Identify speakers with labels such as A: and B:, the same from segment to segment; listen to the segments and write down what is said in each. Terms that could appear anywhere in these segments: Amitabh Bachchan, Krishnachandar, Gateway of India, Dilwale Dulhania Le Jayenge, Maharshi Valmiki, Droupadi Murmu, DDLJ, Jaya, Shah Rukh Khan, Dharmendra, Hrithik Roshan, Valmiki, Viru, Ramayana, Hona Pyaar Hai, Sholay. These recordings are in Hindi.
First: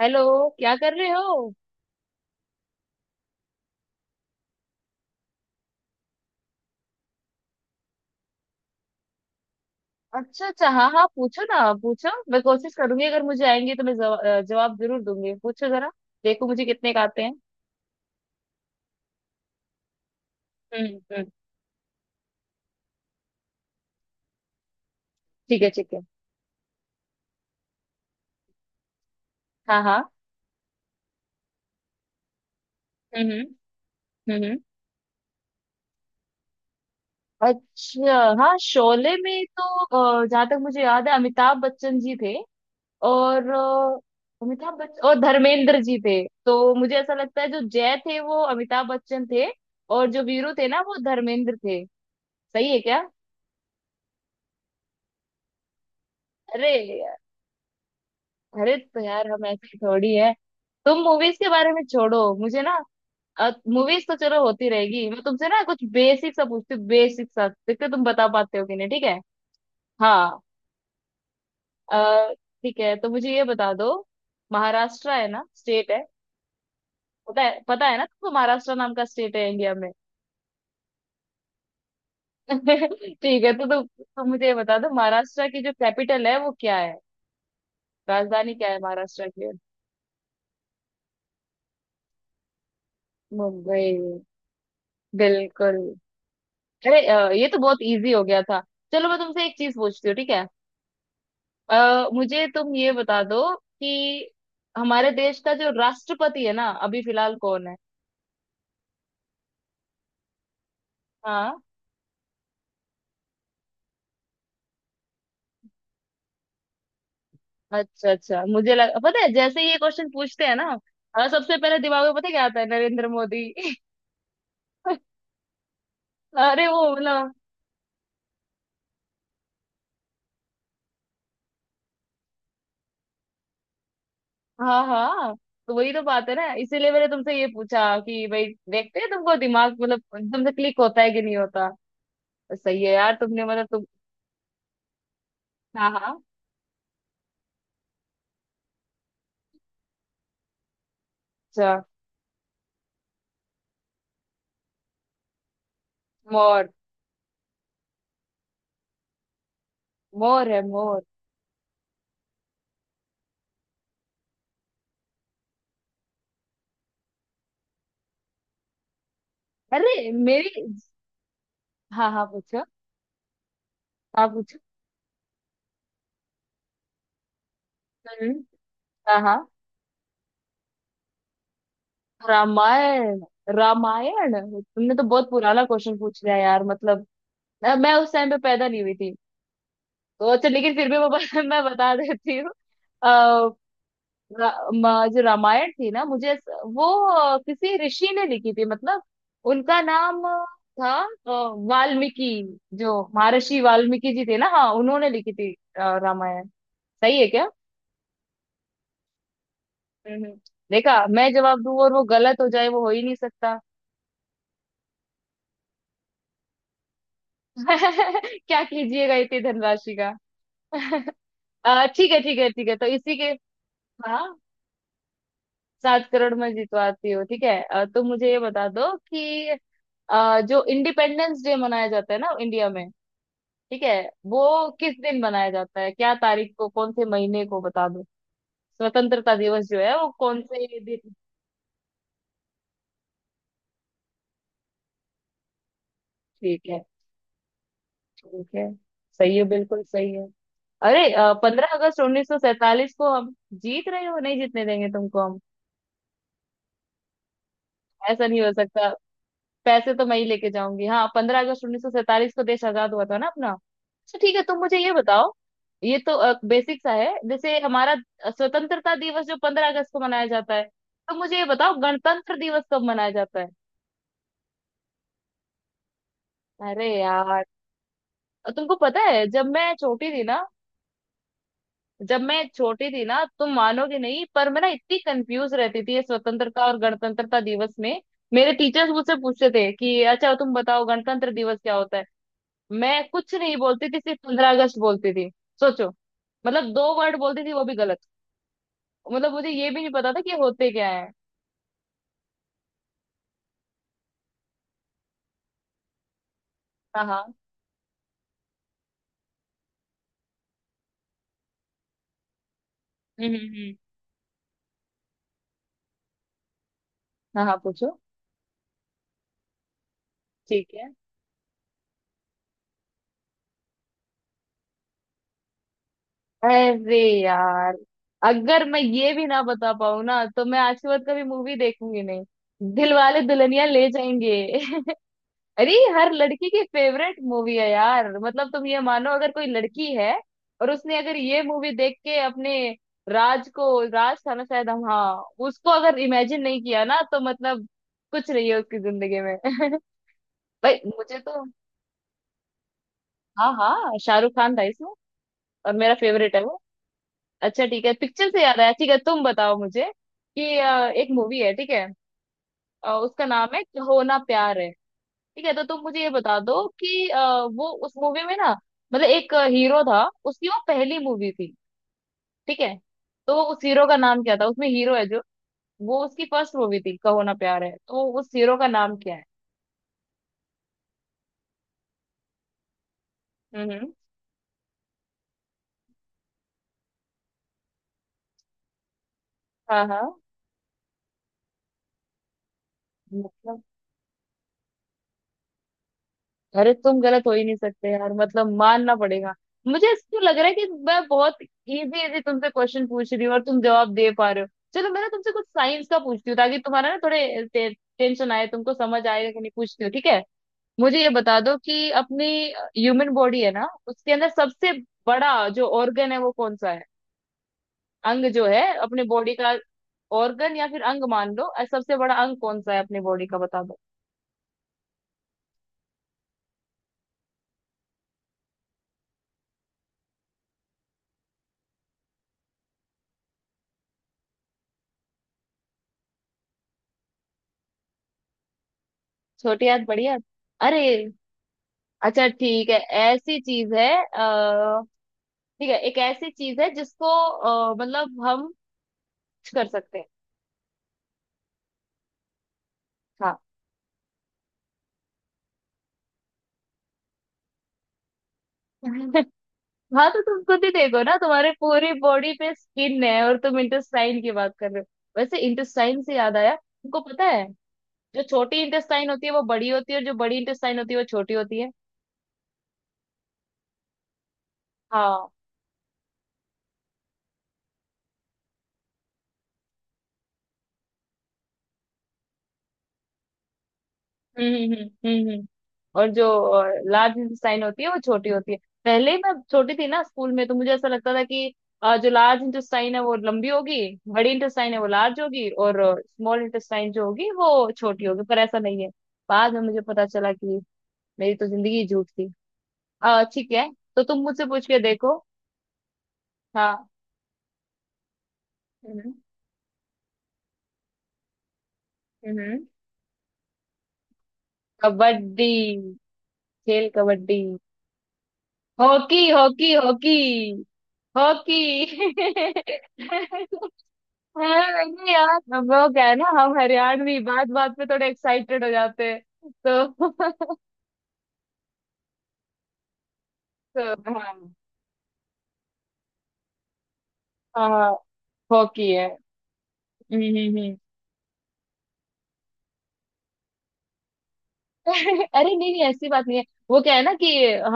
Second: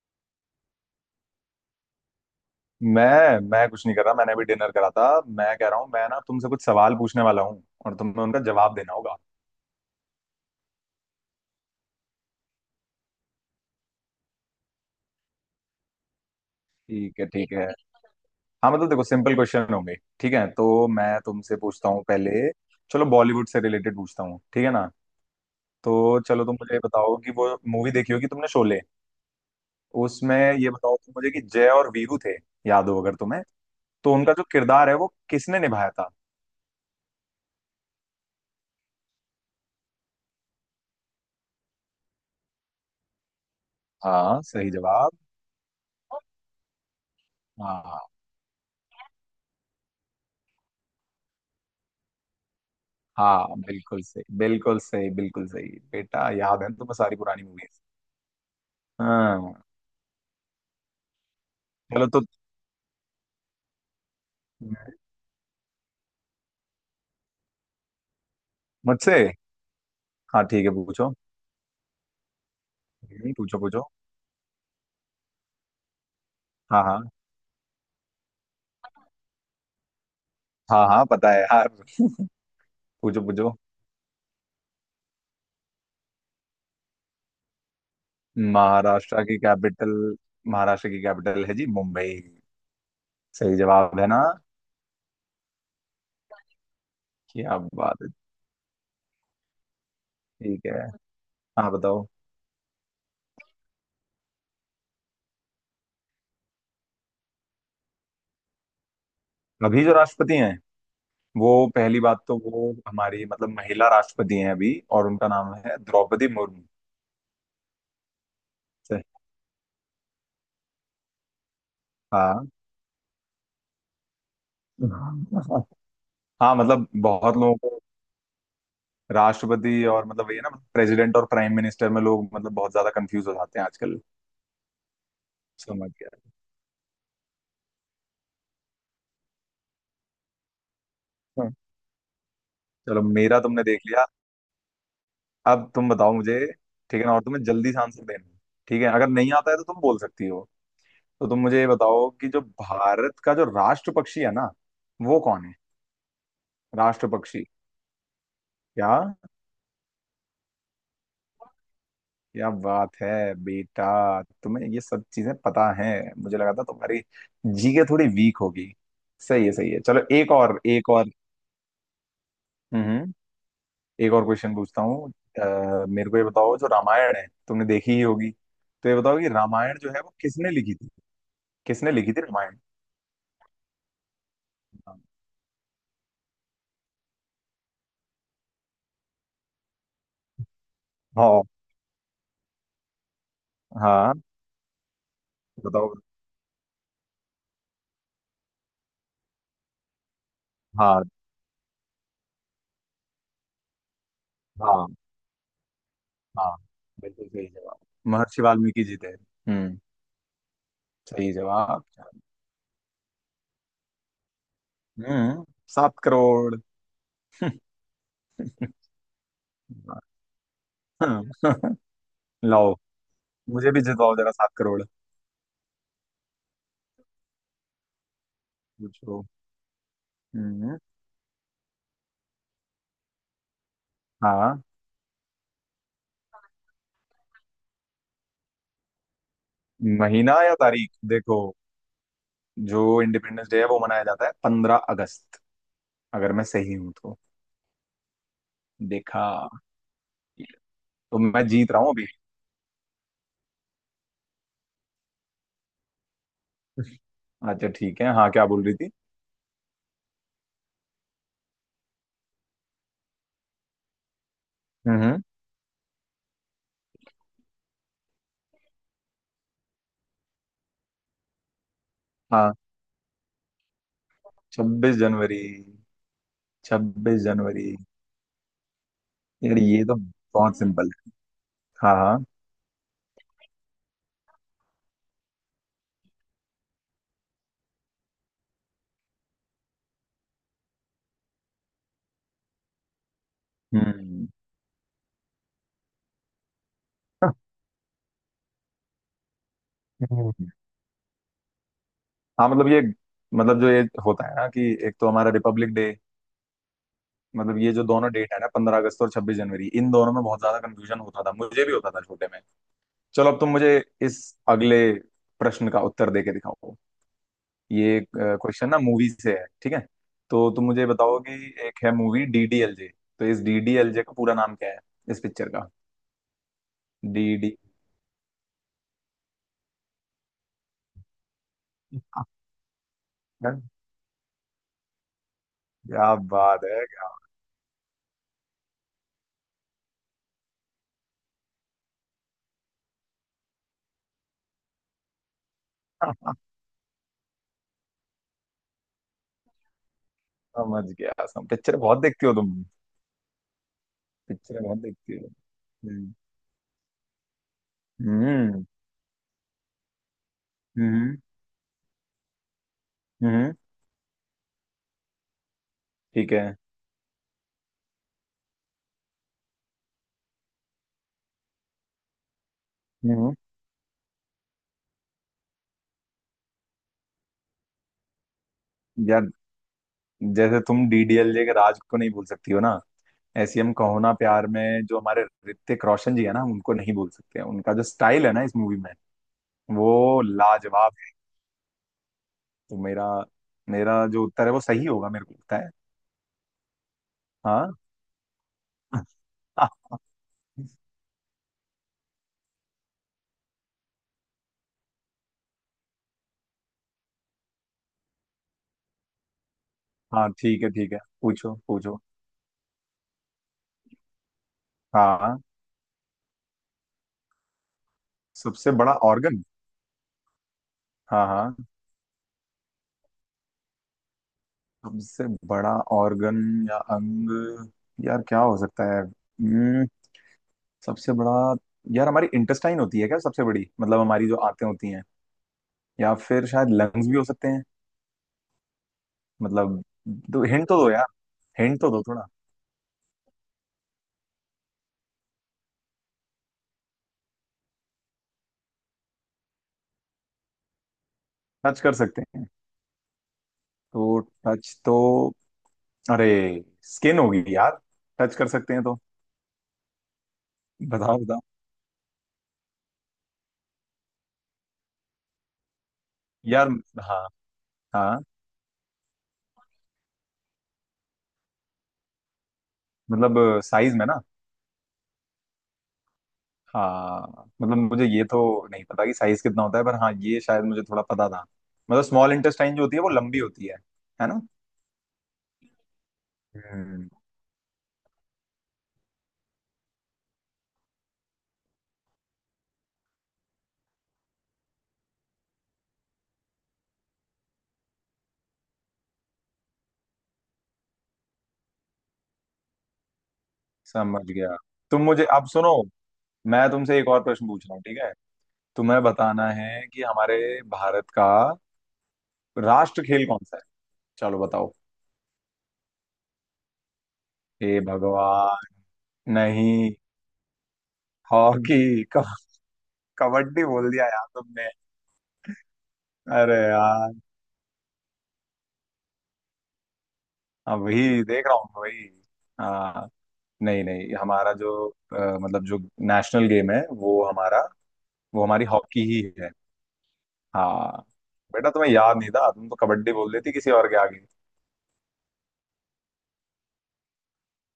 A: हेलो। क्या कर रहे हो।
B: मैं कुछ नहीं कर रहा। मैंने अभी डिनर करा था। मैं कह रहा हूँ मैं ना तुमसे कुछ सवाल पूछने वाला हूँ और तुम्हें उनका जवाब देना होगा।
A: अच्छा, अच्छा, हाँ, हाँ, पूछो ना, पूछो। मैं कोशिश करूंगी, अगर मुझे आएंगे तो मैं जवाब जरूर दूंगी। पूछो जरा, देखो मुझे कितने का
B: ठीक
A: आते
B: है,
A: हैं।
B: ठीक, ठीक है। हाँ मतलब देखो सिंपल क्वेश्चन होंगे। ठीक है
A: हम्म।
B: तो मैं
A: हम्म।
B: तुमसे पूछता हूँ पहले। चलो बॉलीवुड से रिलेटेड पूछता हूँ, ठीक है ना।
A: ठीक है, ठीक है।
B: तो चलो तुम मुझे ये बताओ कि वो मूवी देखी होगी तुमने, शोले।
A: हाँ, हाँ।
B: उसमें ये बताओ तुम मुझे कि जय और वीरू थे, याद हो अगर
A: हम्म,
B: तुम्हें,
A: हम्म,
B: तो उनका जो
A: हम्म,
B: किरदार है वो किसने निभाया था।
A: अच्छा। हाँ, शोले में तो जहाँ तक मुझे याद है अमिताभ बच्चन जी थे। और
B: हाँ, सही
A: अमिताभ बच्चन
B: जवाब।
A: और धर्मेंद्र जी थे। तो मुझे ऐसा लगता है जो जय
B: हाँ
A: थे वो अमिताभ बच्चन थे, और जो वीरू थे ना वो धर्मेंद्र थे। सही है क्या।
B: हाँ बिल्कुल सही, बिल्कुल सही, बिल्कुल सही। बेटा याद है
A: अरे।
B: तुम्हें सारी पुरानी मूवीज।
A: अरे तो यार, हम
B: हाँ।
A: ऐसी थोड़ी है। तुम मूवीज के बारे में
B: चलो
A: छोड़ो
B: तो।
A: मुझे ना। मूवीज तो चलो होती रहेगी, मैं तुमसे ना कुछ बेसिक सा पूछती हूँ। बेसिक सा देखते हो, तुम बता पाते हो कि नहीं, ठीक
B: मुझसे?
A: है। हाँ।
B: हाँ ठीक है पूछो।
A: अ, ठीक है तो मुझे ये
B: पूछो
A: बता
B: पूछो।
A: दो, महाराष्ट्र है ना, स्टेट है।
B: हाँ हाँ।
A: पता है, पता है ना तुमको, महाराष्ट्र नाम का स्टेट है इंडिया में।
B: हाँ हाँ पता है हाँ। पूछो
A: ठीक है,
B: पूछो।
A: तो तुम मुझे ये बता दो, महाराष्ट्र की जो कैपिटल है वो क्या है। राजधानी क्या है
B: महाराष्ट्र
A: महाराष्ट्र
B: की
A: की।
B: कैपिटल। महाराष्ट्र की कैपिटल है जी मुंबई। सही
A: मुंबई।
B: जवाब है ना।
A: बिल्कुल। अरे ये तो
B: क्या
A: बहुत
B: बात है।
A: इजी हो गया था। चलो मैं तुमसे एक चीज पूछती हूँ, ठीक है।
B: ठीक है, हाँ बताओ।
A: मुझे तुम ये बता दो कि हमारे देश का जो राष्ट्रपति है ना अभी फिलहाल कौन है।
B: अभी जो राष्ट्रपति हैं, वो
A: हाँ।
B: पहली बात तो वो हमारी मतलब महिला राष्ट्रपति हैं अभी, और उनका नाम है द्रौपदी मुर्मू।
A: अच्छा, अच्छा, मुझे लग
B: से-
A: पता है, जैसे ही ये क्वेश्चन पूछते हैं ना, सबसे पहले दिमाग में पता है क्या आता है, नरेंद्र मोदी।
B: हाँ। हाँ
A: अरे वो
B: मतलब
A: ना।
B: बहुत लोगों को राष्ट्रपति और मतलब ये ना प्रेसिडेंट और प्राइम मिनिस्टर में लोग मतलब बहुत ज्यादा कंफ्यूज हो जाते हैं आजकल।
A: हाँ, हाँ। तो
B: समझ
A: वही तो
B: गया।
A: बात है ना, इसीलिए मैंने तुमसे ये पूछा कि भाई देखते हैं तुमको दिमाग, मतलब तुमसे क्लिक होता है कि नहीं
B: हाँ।
A: होता। सही है
B: चलो
A: यार,
B: मेरा
A: तुमने
B: तुमने
A: मतलब
B: देख
A: तुम।
B: लिया। अब तुम
A: हाँ,
B: बताओ
A: हाँ।
B: मुझे। ठीक है ना, और तुम्हें जल्दी से आंसर देना है, ठीक है। अगर नहीं आता है तो तुम बोल सकती हो। तो तुम मुझे ये
A: अच्छा।
B: बताओ कि जो भारत का जो राष्ट्र पक्षी है ना, वो कौन है।
A: मोर।
B: राष्ट्र पक्षी? क्या?
A: मोर है मोर।
B: क्या बात है। बेटा तुम्हें ये सब चीजें पता है। मुझे लगा था तुम्हारी जीके थोड़ी वीक होगी। सही है, सही है, चलो
A: अरे
B: एक
A: मेरी।
B: और, एक और।
A: हाँ, हाँ, पूछो।
B: हम्म। एक और
A: हाँ,
B: क्वेश्चन
A: पूछो।
B: पूछता हूँ। मेरे को ये बताओ जो रामायण है तुमने देखी ही होगी।
A: हम्म।
B: तो ये
A: हाँ,
B: बताओ कि
A: हाँ।
B: रामायण जो है वो किसने लिखी थी। किसने लिखी थी रामायण।
A: रामायण रामायण। तुमने तो बहुत पुराना क्वेश्चन पूछ लिया यार, मतलब मैं उस टाइम पे पैदा नहीं हुई थी। तो अच्छा, लेकिन फिर भी
B: हाँ।
A: मैं बता देती हूँ। अ,
B: हाँ
A: जो रामायण थी
B: बताओ।
A: ना, मुझे वो किसी ऋषि ने लिखी थी, मतलब उनका नाम था।
B: हाँ।
A: अ, वाल्मीकि, जो महर्षि वाल्मीकि जी थे ना, हाँ,
B: हाँ।
A: उन्होंने लिखी थी रामायण।
B: हाँ
A: सही है
B: बिल्कुल सही
A: क्या।
B: जवाब। महर्षि वाल्मीकि जी थे। हम्म।
A: हम्म। देखा, मैं
B: सही
A: जवाब दूं
B: जवाब।
A: और वो गलत हो जाए, वो हो ही नहीं सकता।
B: हम्म। 7 करोड़।
A: क्या कीजिएगा इतनी धनराशि का। ठीक है, ठीक है, ठीक
B: लाओ,
A: है, तो इसी के।
B: मुझे भी जिताओ
A: हाँ।
B: जरा 7 करोड़।
A: 7 करोड़ में जितवाती हूँ, ठीक है। तो मुझे ये बता दो
B: पूछो।
A: कि जो
B: हम्म।
A: इंडिपेंडेंस डे मनाया जाता है ना इंडिया में, ठीक है, वो
B: हाँ।
A: किस दिन मनाया जाता है, क्या तारीख को, कौन से महीने को बता दो। स्वतंत्रता दिवस जो है वो
B: महीना
A: कौन
B: या
A: से
B: तारीख
A: दिन।
B: देखो। जो इंडिपेंडेंस डे है वो मनाया जाता है 15 अगस्त, अगर मैं
A: ठीक
B: सही
A: है,
B: हूं तो।
A: ठीक है।
B: देखा।
A: सही है, बिल्कुल सही है। अरे,
B: तो मैं जीत
A: पंद्रह
B: रहा हूँ
A: अगस्त
B: अभी।
A: उन्नीस सौ सैतालीस को हम जीत रहे हो, नहीं जीतने देंगे तुमको हम।
B: अच्छा ठीक है,
A: ऐसा
B: हाँ
A: नहीं
B: क्या
A: हो
B: बोल रही
A: सकता,
B: थी।
A: पैसे तो मैं ही लेके जाऊंगी। हाँ, 15 अगस्त 1947 को देश आजाद हुआ था ना अपना। अच्छा, ठीक है, तुम मुझे ये
B: हम्म, हम्म।
A: बताओ, ये तो बेसिक सा है। जैसे हमारा स्वतंत्रता दिवस जो 15 अगस्त को मनाया जाता है, तो मुझे ये बताओ गणतंत्र
B: हाँ
A: दिवस कब मनाया जाता है।
B: 26 जनवरी,
A: अरे
B: छब्बीस
A: यार,
B: जनवरी
A: तुमको पता है जब
B: यार
A: मैं
B: ये तो
A: छोटी थी ना,
B: बहुत सिंपल है। हाँ हाँ।
A: जब मैं छोटी थी ना, तुम मानोगे नहीं, पर मैं ना इतनी कंफ्यूज रहती थी ये स्वतंत्रता और गणतंत्रता दिवस में। मेरे टीचर्स मुझसे पूछते थे कि अच्छा तुम बताओ गणतंत्र दिवस क्या होता है, मैं कुछ नहीं बोलती थी, सिर्फ
B: हम्म।
A: 15 अगस्त बोलती थी। सोचो, मतलब 2 वर्ड बोलती थी, वो भी गलत। मतलब मुझे ये भी नहीं पता था कि
B: हम्म।
A: होते क्या है।
B: हाँ मतलब ये, मतलब जो ये होता है ना कि एक तो हमारा रिपब्लिक डे।
A: हाँ, हाँ।
B: मतलब ये जो दोनों डेट है ना, 15 अगस्त और 26 जनवरी, इन दोनों में बहुत ज्यादा कंफ्यूजन होता था, मुझे भी होता था छोटे में। चलो
A: हम्म,
B: अब
A: हम्म,
B: तुम मुझे इस अगले प्रश्न का उत्तर दे के दिखाओ।
A: हाँ, हाँ, पूछो।
B: ये क्वेश्चन ना मूवी से है, ठीक है। तो तुम
A: ठीक
B: मुझे
A: है।
B: बताओ कि एक है मूवी डीडीएलजे, तो इस डीडीएलजे का पूरा नाम क्या है, इस पिक्चर का।
A: अरे
B: डीडी।
A: यार, अगर मैं ये भी ना बता पाऊँ ना, तो मैं आज के बाद कभी मूवी देखूंगी नहीं। दिल वाले
B: क्या
A: दुल्हनिया ले जाएंगे। अरे, हर लड़की की
B: बात है। क्या?
A: फेवरेट मूवी है यार, मतलब तुम ये मानो, अगर कोई लड़की है और उसने अगर ये मूवी देख के अपने राज को, राज था ना शायद, हम, हाँ, उसको अगर इमेजिन नहीं किया ना तो मतलब कुछ नहीं है उसकी जिंदगी में। भाई
B: समझ
A: मुझे
B: गया।
A: तो,
B: सम पिक्चर बहुत देखती हो तुम।
A: हाँ, हाँ, शाहरुख खान
B: पिक्चर
A: था
B: बहुत
A: इसमें
B: देखती हो।
A: और मेरा
B: हम्म
A: फेवरेट है वो। अच्छा, ठीक है, पिक्चर से याद
B: हम्म
A: आया, ठीक है, तुम बताओ मुझे कि एक
B: हम्म
A: मूवी है, ठीक है, उसका
B: हम्म,
A: नाम है होना प्यार है। ठीक है, तो तुम मुझे ये
B: ठीक
A: बता
B: है।
A: दो कि वो उस मूवी में ना, मतलब एक हीरो था, उसकी वो पहली मूवी थी, ठीक है,
B: हम्म
A: तो
B: हम्म,
A: वो उस हीरो का नाम क्या था, उसमें हीरो है जो, वो उसकी फर्स्ट मूवी थी कहो ना प्यार है, तो उस हीरो का नाम क्या है।
B: यार जैसे तुम डीडीएलजे के राज को नहीं भूल सकती हो ना, ऐसी
A: हम्म,
B: हम कहो ना प्यार में जो हमारे ऋतिक रोशन जी है ना, हम उनको नहीं भूल सकते हैं। उनका जो स्टाइल है ना इस मूवी में,
A: हाँ, हाँ।
B: वो लाजवाब है। तो मेरा,
A: मतलब।
B: मेरा जो उत्तर है वो सही होगा मेरे को लगता है।
A: अरे, तुम गलत हो ही नहीं
B: हाँ।
A: सकते यार, मतलब मानना पड़ेगा। मुझे इसको लग रहा है कि मैं बहुत इजी इजी तुमसे क्वेश्चन पूछ रही हूँ और तुम जवाब दे पा रहे हो। चलो मैं ना तुमसे कुछ साइंस का पूछती हूँ, ताकि तुम्हारा ना थोड़े टेंशन आए, तुमको समझ आएगा कि नहीं, पूछती हूँ, ठीक है।
B: हाँ ठीक है, ठीक है,
A: मुझे ये बता
B: पूछो
A: दो कि
B: पूछो।
A: अपनी ह्यूमन बॉडी है ना, उसके अंदर सबसे
B: हाँ।
A: बड़ा जो ऑर्गन है वो कौन सा है, अंग जो है
B: सबसे बड़ा
A: अपने बॉडी
B: ऑर्गन।
A: का। ऑर्गन या फिर अंग
B: हाँ
A: मान लो,
B: हाँ।
A: सबसे बड़ा अंग कौन सा है अपनी बॉडी का, बता दो।
B: सबसे बड़ा ऑर्गन या अंग, यार क्या हो सकता है। सबसे बड़ा। यार हमारी इंटेस्टाइन होती है क्या सबसे बड़ी, मतलब हमारी जो आंतें होती हैं, या फिर शायद लंग्स भी हो सकते हैं,
A: छोटी
B: मतलब।
A: याद बड़ी याद।
B: तो हिंट तो
A: अरे,
B: दो यार, हिंट तो दो
A: अच्छा,
B: थोड़ा।
A: ठीक है, ऐसी चीज है, ठीक है, एक ऐसी चीज है जिसको मतलब हम कुछ कर सकते हैं।
B: टच कर सकते हैं,
A: हाँ।
B: तो टच तो, अरे स्किन होगी यार, टच कर सकते हैं तो।
A: हाँ, तो तुम खुद ही देखो ना,
B: बताओ बताओ।
A: तुम्हारे पूरी बॉडी पे स्किन है, और तुम इंटेस्टाइन की बात कर रहे हो। वैसे इंटेस्टाइन से याद आया,
B: यार।
A: तुमको पता
B: हाँ।
A: है
B: हाँ
A: जो छोटी इंटेस्टाइन होती है वो बड़ी होती है, और जो बड़ी इंटेस्टाइन होती है वो छोटी होती है।
B: मतलब साइज में ना।
A: हाँ।
B: हाँ मतलब मुझे ये तो नहीं पता कि साइज कितना होता है, पर हाँ ये शायद मुझे थोड़ा पता था। मतलब स्मॉल इंटेस्टाइन जो होती है वो लंबी होती है ना।
A: हम्म, हम्म, हम्म, हम्म, और जो
B: हम्म।
A: लार्ज इंटेस्टाइन होती है वो छोटी होती है। पहले ही मैं छोटी थी ना स्कूल में, तो मुझे ऐसा लगता था कि जो लार्ज इंटेस्टाइन है वो लंबी होगी, बड़ी इंटेस्टाइन है वो लार्ज होगी, और स्मॉल इंटेस्टाइन जो होगी वो छोटी होगी, पर ऐसा नहीं है। बाद में मुझे पता चला कि मेरी तो जिंदगी ही झूठ थी। ठीक है, तो तुम
B: समझ
A: मुझसे
B: गया।
A: पूछ के
B: तुम
A: देखो।
B: मुझे अब सुनो, मैं
A: हाँ।
B: तुमसे एक और प्रश्न पूछ रहा हूँ, ठीक है। तुम्हें
A: हम्म,
B: बताना है कि हमारे भारत का
A: हम्म।
B: राष्ट्र खेल कौन सा है। चलो बताओ।
A: कबड्डी। खेल कबड्डी।
B: हे भगवान।
A: हॉकी, हॉकी,
B: नहीं।
A: हॉकी। हॉकी।
B: हॉकी। कबड्डी बोल दिया यार तुमने।
A: हाँ, नहीं यार, अब वो क्या है ना,
B: अरे
A: हम
B: यार।
A: हरियाणवी बात बात पे थोड़े एक्साइटेड हो जाते हैं तो
B: अब वही देख रहा हूँ वही। हाँ। नहीं
A: तो
B: नहीं,
A: हाँ।
B: हमारा जो मतलब जो नेशनल गेम है वो हमारा,
A: हाँ,
B: वो हमारी
A: हॉकी
B: हॉकी
A: है।
B: ही है।
A: हम्म, हम्म, हम्म।
B: हाँ। बेटा तुम्हें याद नहीं था, तुम तो कबड्डी बोल देती किसी और के आगे।
A: अरे नहीं, नहीं, ऐसी बात नहीं है, वो क्या है ना कि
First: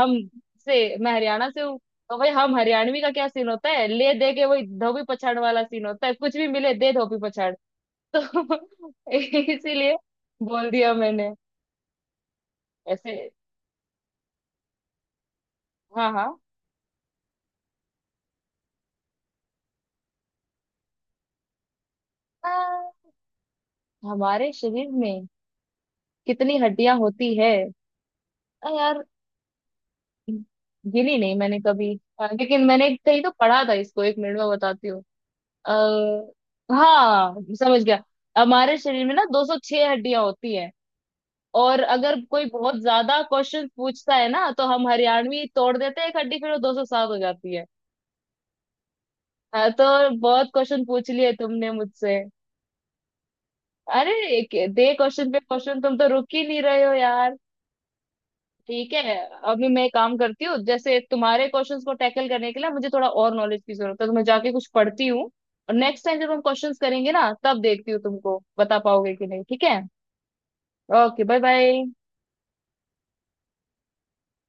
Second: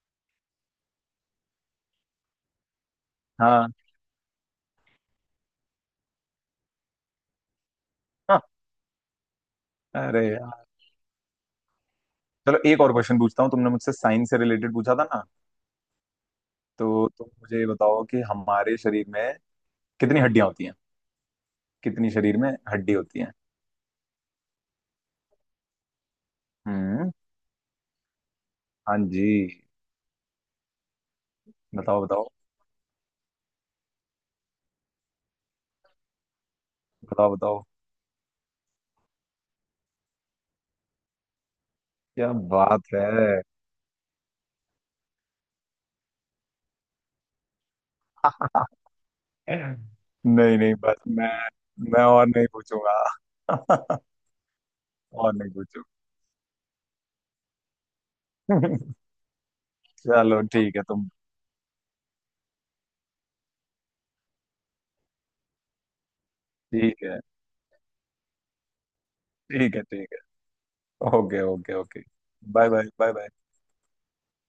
A: हम, से मैं हरियाणा से हूँ, तो भाई हम हरियाणवी का क्या सीन होता
B: हाँ
A: है, ले दे के वही धोबी पछाड़ वाला सीन होता है, कुछ भी मिले दे धोबी पछाड़
B: हाँ,
A: तो। इसीलिए
B: अरे यार।
A: बोल दिया मैंने।
B: चलो एक और
A: ऐसे।
B: क्वेश्चन पूछता हूँ। तुमने मुझसे साइंस से रिलेटेड पूछा था ना,
A: हाँ, हाँ।
B: तो तुम मुझे ये बताओ कि हमारे शरीर में कितनी हड्डियां होती हैं। कितनी शरीर में
A: अ,
B: हड्डी होती हैं।
A: हमारे शरीर में कितनी हड्डियां
B: हम्म।
A: होती है।
B: हाँ
A: यार,
B: जी।
A: गिनी नहीं मैंने कभी।
B: बताओ बताओ।
A: लेकिन मैंने कहीं तो पढ़ा था, इसको 1 मिनट में बताती हूँ। अः हाँ,
B: बताओ बताओ।
A: समझ गया। हमारे शरीर में ना 206 हड्डियां होती हैं, और अगर
B: क्या
A: कोई बहुत
B: बात
A: ज्यादा
B: है।
A: क्वेश्चन पूछता है ना तो हम हरियाणवी तोड़ देते हैं एक हड्डी, फिर वो 207 हो जाती है। हाँ, तो बहुत
B: नहीं नहीं
A: क्वेश्चन
B: बस
A: पूछ
B: मैं,
A: लिए तुमने मुझसे।
B: और नहीं पूछूंगा।
A: अरे, दे क्वेश्चन
B: और
A: पे
B: नहीं
A: क्वेश्चन,
B: पूछूंगा।
A: तुम तो रुक ही नहीं रहे हो यार। ठीक है। अभी मैं एक काम
B: चलो
A: करती हूँ,
B: ठीक है
A: जैसे
B: तुम,
A: तुम्हारे क्वेश्चंस को टैकल करने के लिए मुझे थोड़ा और नॉलेज की जरूरत है तो मैं जाके कुछ पढ़ती हूँ, और नेक्स्ट टाइम जब हम क्वेश्चंस
B: ठीक
A: करेंगे
B: है,
A: ना तब देखती हूँ तुमको बता पाओगे कि नहीं, ठीक
B: ठीक
A: है।
B: है, ठीक है।
A: Okay, bye
B: okay, okay,
A: bye.
B: Okay. Bye bye, bye bye.